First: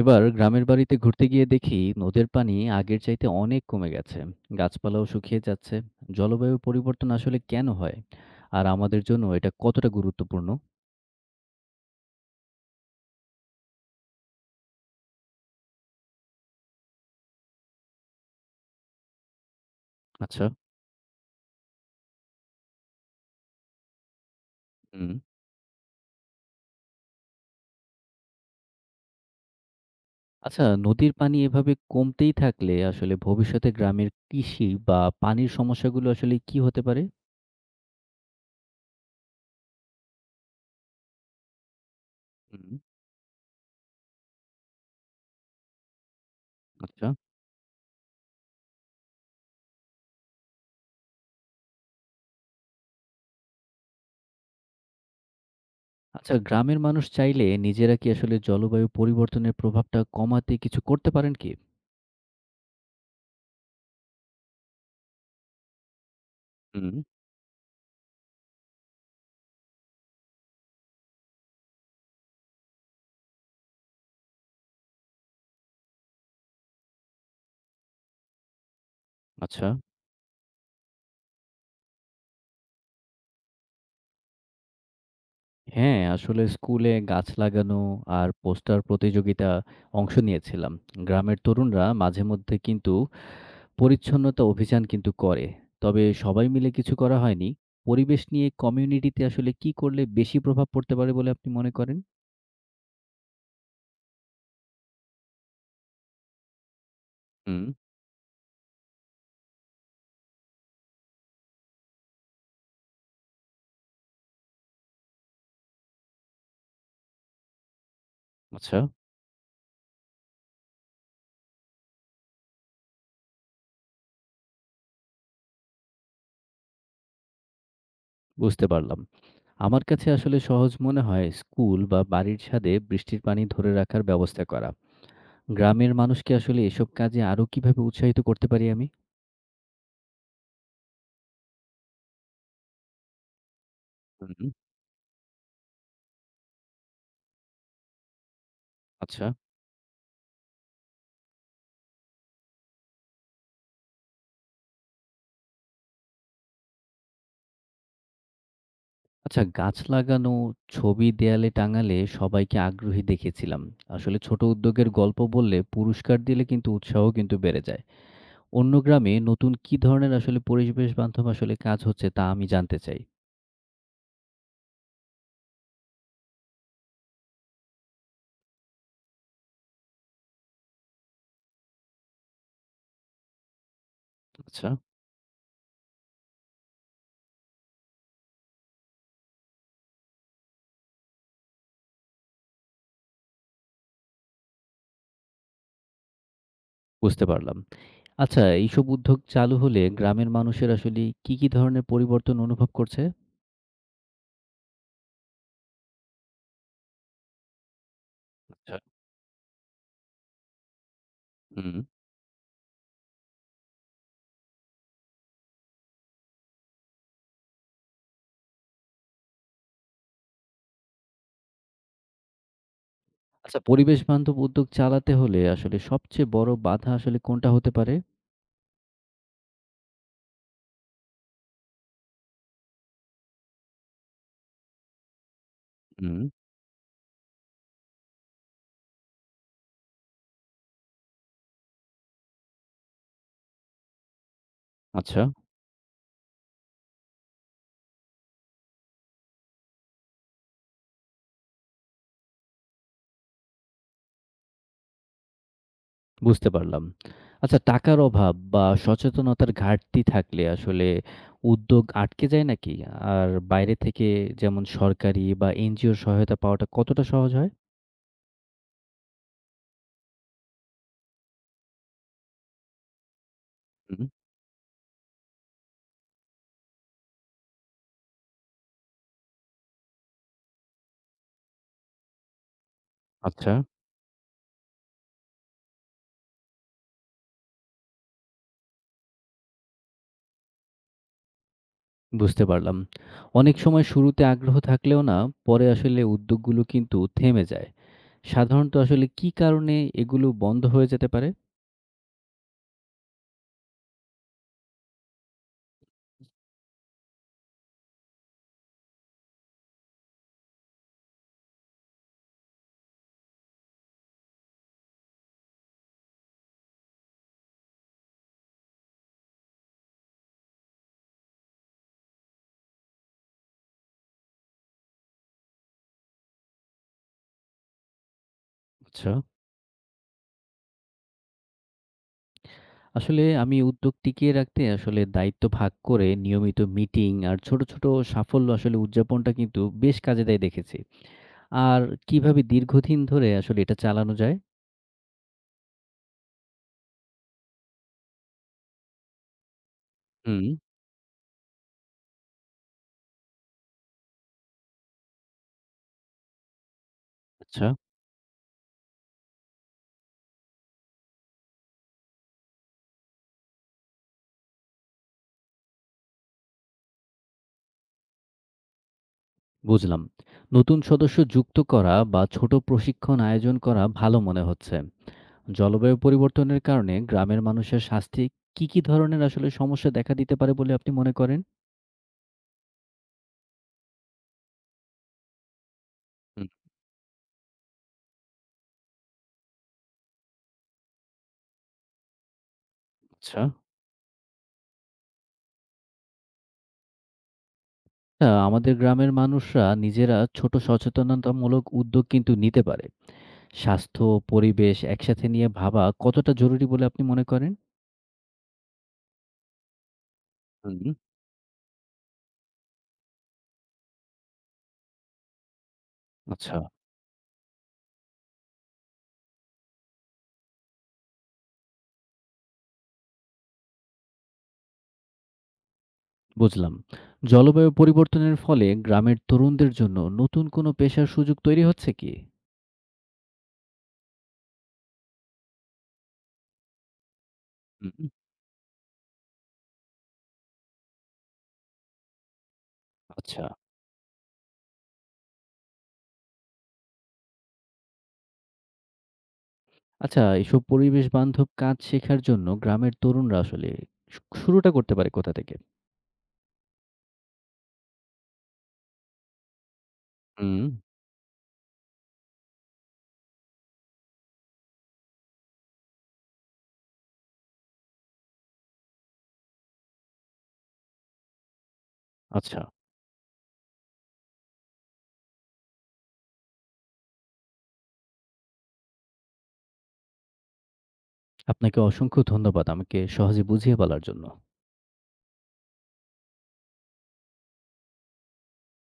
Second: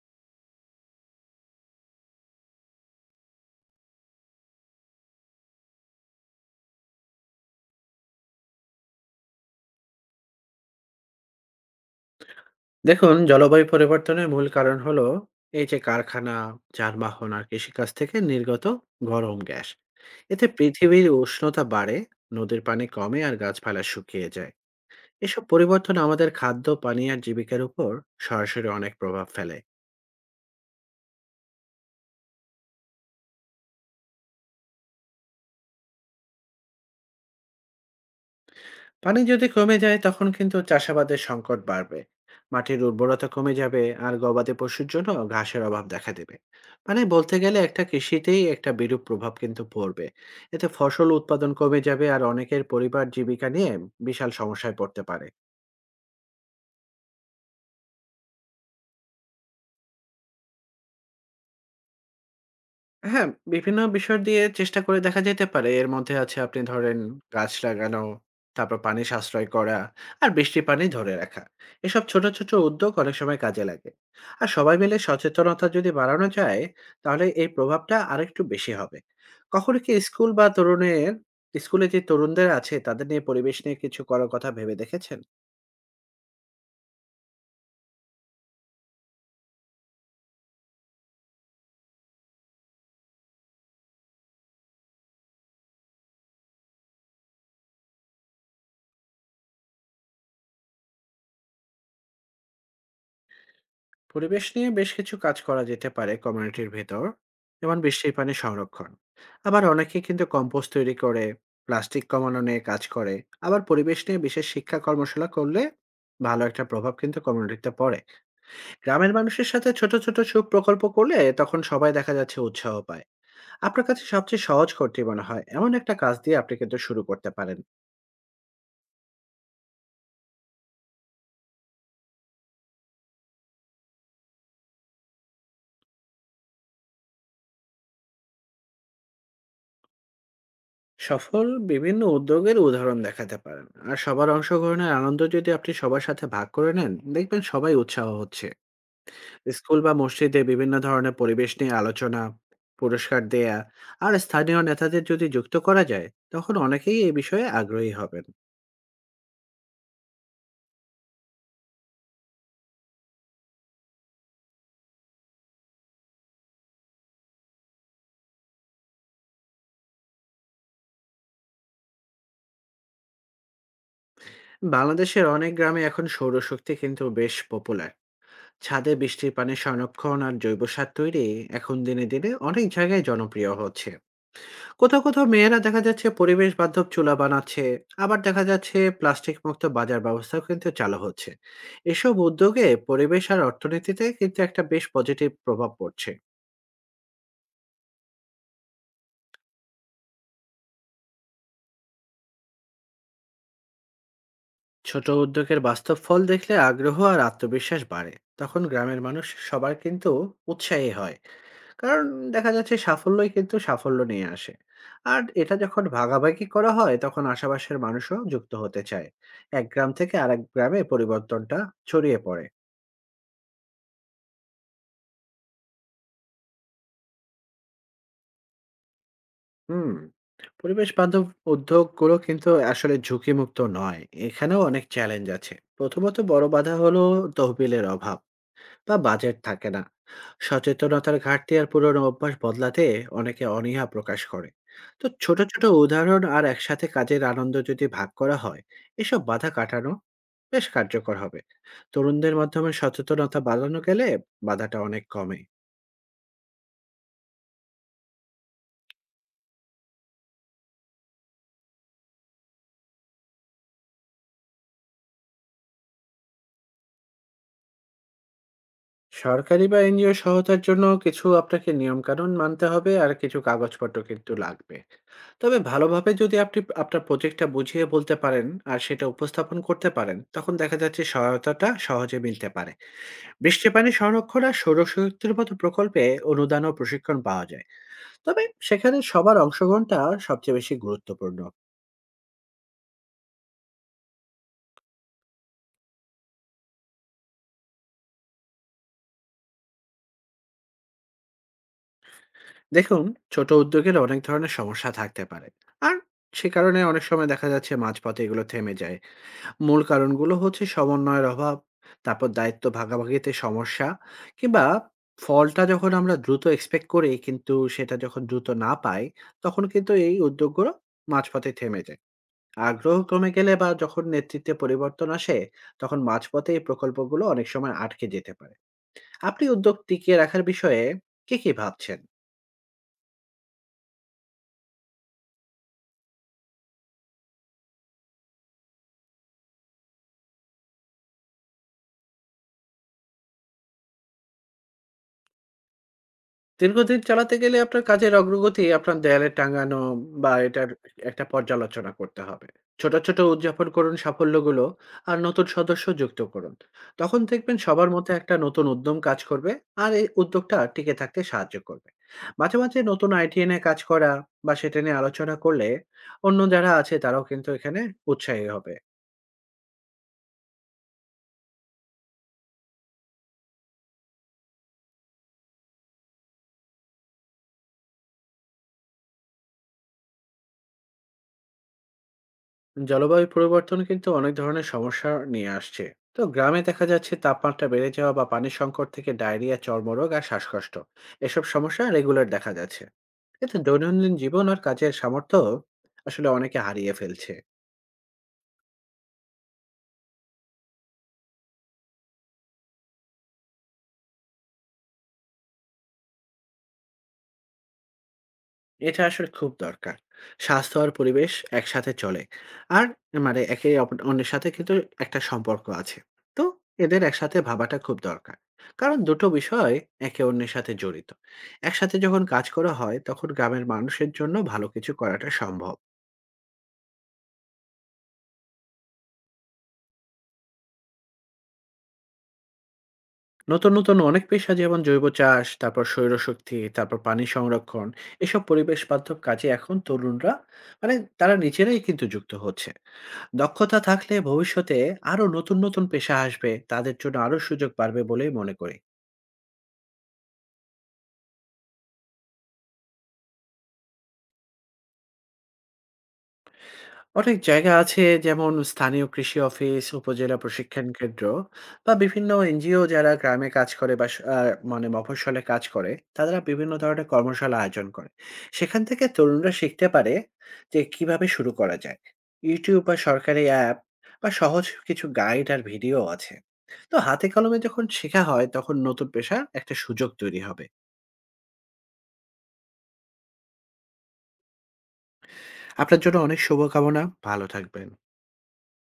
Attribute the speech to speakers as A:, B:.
A: এবার গ্রামের বাড়িতে ঘুরতে গিয়ে দেখি নদের পানি আগের চাইতে অনেক কমে গেছে। গাছপালাও শুকিয়ে যাচ্ছে। জলবায়ু পরিবর্তন আসলে কেন হয়? আর আমাদের জন্য এটা কতটা গুরুত্বপূর্ণ?
B: দেখুন, জলবায়ু পরিবর্তনের মূল কারণ হলো এই যে কারখানা, যানবাহন আর কৃষিকাজ থেকে নির্গত গরম গ্যাস।
A: আচ্ছা।
B: এতে পৃথিবীর উষ্ণতা বাড়ে, নদীর পানি কমে আর গাছপালা শুকিয়ে যায়।
A: হুম।
B: এসব পরিবর্তন আমাদের খাদ্য, পানি আর জীবিকার উপর সরাসরি অনেক প্রভাব ফেলে।
A: আচ্ছা, নদীর পানি এভাবে কমতেই থাকলে আসলে ভবিষ্যতে গ্রামের কৃষি বা পানির সমস্যাগুলো আসলে কি হতে পারে?
B: পানি যদি কমে যায় তখন কিন্তু চাষাবাদের সংকট বাড়বে,
A: হুম।
B: মাটির উর্বরতা কমে যাবে আর গবাদি পশুর জন্য ঘাসের অভাব দেখা দেবে। মানে
A: আচ্ছা।
B: বলতে গেলে একটা কৃষিতেই একটা বিরূপ প্রভাব কিন্তু পড়বে। এতে ফসল উৎপাদন কমে যাবে আর অনেকের পরিবার জীবিকা নিয়ে বিশাল সমস্যায় পড়তে পারে।
A: আচ্ছা, গ্রামের মানুষ চাইলে নিজেরা কি আসলে জলবায়ু পরিবর্তনের প্রভাবটা কমাতে কিছু করতে পারেন কি?
B: হ্যাঁ, বিভিন্ন বিষয় দিয়ে চেষ্টা করে দেখা যেতে পারে। এর মধ্যে আছে আপনি
A: হুম।
B: ধরেন গাছ লাগানো, তারপর পানি সাশ্রয় করা, আর বৃষ্টির পানি ধরে রাখা। এসব ছোট, ছোট উদ্যোগ অনেক সময় কাজে লাগে। আর সবাই মিলে সচেতনতা যদি বাড়ানো যায়, তাহলে এই প্রভাবটা আরেকটু বেশি হবে।
A: আচ্ছা।
B: কখনো কি স্কুল বা তরুণের স্কুলে যে তরুণদের আছে, তাদের নিয়ে পরিবেশ নিয়ে কিছু করার কথা ভেবে দেখেছেন?
A: হ্যাঁ, আসলে স্কুলে গাছ লাগানো আর পোস্টার প্রতিযোগিতা অংশ নিয়েছিলাম। গ্রামের তরুণরা মাঝে মধ্যে কিন্তু পরিচ্ছন্নতা অভিযান কিন্তু করে। তবে সবাই মিলে কিছু করা হয়নি। পরিবেশ নিয়ে কমিউনিটিতে আসলে কি করলে বেশি প্রভাব পড়তে পারে বলে আপনি মনে করেন?
B: পরিবেশ নিয়ে বেশ কিছু কাজ করা যেতে পারে কমিউনিটির ভেতর,
A: হুম।
B: যেমন বৃষ্টির পানি সংরক্ষণ। আবার অনেকে কিন্তু কম্পোস্ট তৈরি করে, প্লাস্টিক কমানো নিয়ে কাজ করে। আবার পরিবেশ নিয়ে বিশেষ শিক্ষা কর্মশালা করলে ভালো একটা প্রভাব কিন্তু কমিউনিটিতে পড়ে।
A: আচ্ছা।
B: গ্রামের মানুষের সাথে ছোট ছোট সুখ প্রকল্প করলে তখন সবাই দেখা যাচ্ছে উৎসাহ পায়। আপনার কাছে সবচেয়ে সহজ করতে মনে হয় এমন একটা কাজ দিয়ে আপনি কিন্তু শুরু করতে পারেন।
A: বুঝতে পারলাম। আমার কাছে আসলে সহজ মনে হয় স্কুল বা বাড়ির ছাদে বৃষ্টির পানি ধরে রাখার ব্যবস্থা করা। গ্রামের মানুষকে আসলে এসব কাজে আরো কিভাবে উৎসাহিত করতে পারি আমি?
B: সফল বিভিন্ন উদ্যোগের উদাহরণ দেখাতে পারেন, আর সবার
A: হুম।
B: অংশগ্রহণের আনন্দ যদি আপনি সবার সাথে ভাগ করে নেন, দেখবেন সবাই উৎসাহ হচ্ছে।
A: আচ্ছা।
B: স্কুল বা মসজিদে বিভিন্ন ধরনের পরিবেশ নিয়ে আলোচনা, পুরস্কার দেয়া আর স্থানীয় নেতাদের যদি যুক্ত করা যায়, তখন অনেকেই এই বিষয়ে আগ্রহী হবেন।
A: আচ্ছা, গাছ লাগানো ছবি দেয়ালে টাঙালে সবাইকে আগ্রহী দেখেছিলাম। আসলে ছোট উদ্যোগের গল্প বললে পুরস্কার দিলে কিন্তু উৎসাহ কিন্তু বেড়ে যায়। অন্য গ্রামে নতুন কি ধরনের আসলে পরিবেশ বান্ধব আসলে কাজ হচ্ছে তা আমি জানতে চাই।
B: বাংলাদেশের অনেক গ্রামে এখন সৌরশক্তি কিন্তু বেশ পপুলার। ছাদে বৃষ্টির পানি সংরক্ষণ আর জৈব সার তৈরি এখন দিনে দিনে অনেক জায়গায় জনপ্রিয় হচ্ছে।
A: আচ্ছা।
B: কোথাও কোথাও মেয়েরা দেখা যাচ্ছে পরিবেশ বান্ধব চুলা বানাচ্ছে। আবার দেখা যাচ্ছে প্লাস্টিক মুক্ত বাজার ব্যবস্থাও কিন্তু চালু হচ্ছে। এসব উদ্যোগে পরিবেশ আর অর্থনীতিতে কিন্তু একটা বেশ পজিটিভ প্রভাব পড়ছে।
A: বুঝতে পারলাম। আচ্ছা, এইসব উদ্যোগ চালু হলে গ্রামের মানুষের আসলে কি কি ধরনের পরিবর্তন অনুভব করছে?
B: ছোট উদ্যোগের বাস্তব ফল দেখলে আগ্রহ আর আত্মবিশ্বাস বাড়ে। তখন
A: আচ্ছা।
B: গ্রামের মানুষ সবার কিন্তু উৎসাহী হয়।
A: হুম।
B: কারণ দেখা যাচ্ছে সাফল্যই কিন্তু সাফল্য নিয়ে আসে। আর এটা যখন ভাগাভাগি করা হয়, তখন আশেপাশের মানুষও যুক্ত হতে চায়। এক গ্রাম থেকে আরেক গ্রামে পরিবর্তনটা ছড়িয়ে পড়ে।
A: আচ্ছা, পরিবেশ বান্ধব উদ্যোগ চালাতে হলে আসলে সবচেয়ে বড় বাধা আসলে কোনটা হতে পারে?
B: হুম। পরিবেশ বান্ধব উদ্যোগগুলো কিন্তু আসলে ঝুঁকিমুক্ত নয়। এখানেও অনেক চ্যালেঞ্জ আছে। প্রথমত
A: হুম।
B: বড় বাধা হলো তহবিলের অভাব বা বাজেট থাকে না। সচেতনতার ঘাটতি আর পুরনো অভ্যাস বদলাতে অনেকে অনীহা প্রকাশ করে। তো
A: আচ্ছা।
B: ছোট, ছোট উদাহরণ আর একসাথে কাজের আনন্দ যদি ভাগ করা হয়, এসব বাধা কাটানো বেশ কার্যকর হবে। তরুণদের মাধ্যমে সচেতনতা বাড়ানো গেলে বাধাটা অনেক কমে।
A: বুঝতে পারলাম। আচ্ছা, টাকার অভাব বা সচেতনতার ঘাটতি থাকলে আসলে উদ্যোগ আটকে যায় নাকি? আর বাইরে থেকে যেমন সরকারি বা এনজিওর সহায়তা পাওয়াটা কতটা সহজ হয়?
B: সরকারি বা এনজিও সহায়তার জন্য কিছু আপনাকে নিয়মকানুন মানতে হবে আর কিছু কাগজপত্র
A: হুম।
B: কিন্তু লাগবে। তবে ভালোভাবে যদি আপনি আপনার প্রজেক্টটা বুঝিয়ে বলতে পারেন আর সেটা উপস্থাপন করতে পারেন, তখন দেখা যাচ্ছে সহায়তাটা সহজে মিলতে পারে।
A: আচ্ছা।
B: বৃষ্টি পানি সংরক্ষণ আর সৌরশক্তির মতো প্রকল্পে অনুদান ও প্রশিক্ষণ পাওয়া যায়, তবে সেখানে সবার অংশগ্রহণটা সবচেয়ে বেশি গুরুত্বপূর্ণ।
A: বুঝতে পারলাম। অনেক সময় শুরুতে আগ্রহ থাকলেও না পরে আসলে উদ্যোগগুলো কিন্তু থেমে যায়। সাধারণত আসলে কি কারণে এগুলো বন্ধ হয়ে যেতে পারে?
B: দেখুন, ছোট উদ্যোগের অনেক ধরনের সমস্যা থাকতে পারে, আর সে কারণে অনেক সময় দেখা যাচ্ছে মাঝপথে এগুলো থেমে যায়। মূল কারণগুলো হচ্ছে সমন্বয়ের অভাব, তারপর দায়িত্ব ভাগাভাগিতে সমস্যা, কিংবা ফলটা যখন আমরা দ্রুত এক্সপেক্ট করি কিন্তু সেটা যখন দ্রুত না পাই, তখন কিন্তু এই উদ্যোগগুলো মাঝপথে থেমে যায়। আগ্রহ কমে গেলে বা যখন নেতৃত্বে পরিবর্তন আসে, তখন মাঝপথে এই প্রকল্পগুলো অনেক সময় আটকে যেতে পারে।
A: আচ্ছা।
B: আপনি উদ্যোগ টিকিয়ে রাখার বিষয়ে কি, কি ভাবছেন?
A: আসলে আমি উদ্যোগ টিকিয়ে রাখতে আসলে দায়িত্ব ভাগ করে নিয়মিত মিটিং আর ছোট ছোট সাফল্য আসলে উদযাপনটা কিন্তু বেশ কাজে দেয় দেখেছি। আর কিভাবে দীর্ঘদিন ধরে আসলে এটা চালানো যায়?
B: দীর্ঘদিন চালাতে গেলে আপনার কাজের অগ্রগতি আপনার দেয়ালে টাঙানো বা
A: হুম।
B: এটার একটা পর্যালোচনা করতে হবে। ছোট, ছোট উদযাপন করুন সাফল্যগুলো আর নতুন সদস্য যুক্ত করুন। তখন দেখবেন
A: আচ্ছা।
B: সবার মধ্যে একটা নতুন উদ্যম কাজ করবে আর এই উদ্যোগটা টিকে থাকতে সাহায্য করবে। মাঝে, মাঝে নতুন আইডিয়া নিয়ে কাজ করা বা সেটা নিয়ে আলোচনা করলে অন্য যারা আছে তারাও কিন্তু এখানে উৎসাহী হবে।
A: বুঝলাম। নতুন সদস্য যুক্ত করা বা ছোট প্রশিক্ষণ আয়োজন করা ভালো মনে হচ্ছে। জলবায়ু পরিবর্তনের কারণে গ্রামের মানুষের স্বাস্থ্যে কি, কি ধরনের আসলে সমস্যা দেখা দিতে পারে বলে আপনি মনে করেন?
B: জলবায়ু পরিবর্তন কিন্তু অনেক ধরনের সমস্যা নিয়ে আসছে। তো
A: হুম।
B: গ্রামে দেখা যাচ্ছে তাপমাত্রা বেড়ে যাওয়া বা পানির সংকট থেকে ডায়রিয়া, চর্মরোগ আর শ্বাসকষ্ট, এসব সমস্যা রেগুলার দেখা যাচ্ছে।
A: আচ্ছা।
B: এতে দৈনন্দিন জীবন আর কাজের সামর্থ্য আসলে অনেকে হারিয়ে ফেলছে।
A: আমাদের গ্রামের মানুষরা নিজেরা ছোট সচেতনতামূলক উদ্যোগ কিন্তু নিতে পারে। স্বাস্থ্য ও পরিবেশ একসাথে নিয়ে ভাবা কতটা জরুরি বলে আপনি মনে করেন?
B: এটা আসলে খুব দরকার। স্বাস্থ্য আর
A: হুম।
B: পরিবেশ একসাথে চলে। আর মানে একে অন্যের সাথে কিন্তু একটা সম্পর্ক আছে। তো
A: আচ্ছা,
B: এদের একসাথে ভাবাটা খুব দরকার। কারণ দুটো বিষয় একে অন্যের সাথে জড়িত। একসাথে যখন কাজ করা হয় তখন গ্রামের মানুষের জন্য ভালো কিছু করাটা সম্ভব।
A: বুঝলাম। জলবায়ু পরিবর্তনের ফলে গ্রামের তরুণদের জন্য নতুন কোনো পেশার সুযোগ তৈরি হচ্ছে কি?
B: নতুন, নতুন অনেক পেশা, যেমন জৈব চাষ, তারপর সৌরশক্তি, তারপর পানি সংরক্ষণ,
A: হুম।
B: এসব পরিবেশ বান্ধব কাজে এখন তরুণরা, মানে তারা নিজেরাই কিন্তু যুক্ত হচ্ছে।
A: আচ্ছা।
B: দক্ষতা থাকলে ভবিষ্যতে আরো নতুন নতুন পেশা আসবে, তাদের জন্য আরো সুযোগ বাড়বে বলেই মনে করি।
A: আচ্ছা, এসব পরিবেশ বান্ধব কাজ শেখার জন্য গ্রামের তরুণরা আসলে শুরুটা করতে পারে কোথা থেকে?
B: অনেক জায়গা আছে, যেমন স্থানীয় কৃষি অফিস, উপজেলা
A: হুম।
B: প্রশিক্ষণ কেন্দ্র বা বিভিন্ন এনজিও যারা গ্রামে কাজ করে বা মানে মফস্বলে কাজ করে। তারা বিভিন্ন ধরনের কর্মশালা আয়োজন করে, সেখান থেকে তরুণরা শিখতে পারে যে কিভাবে শুরু করা যায়।
A: আচ্ছা,
B: ইউটিউব বা সরকারি অ্যাপ বা সহজ কিছু গাইড আর ভিডিও আছে। তো হাতে কলমে যখন শেখা হয় তখন নতুন পেশার একটা সুযোগ তৈরি হবে।
A: আপনাকে অসংখ্য ধন্যবাদ আমাকে সহজে বুঝিয়ে বলার জন্য।
B: আপনার জন্য অনেক শুভকামনা। ভালো থাকবেন।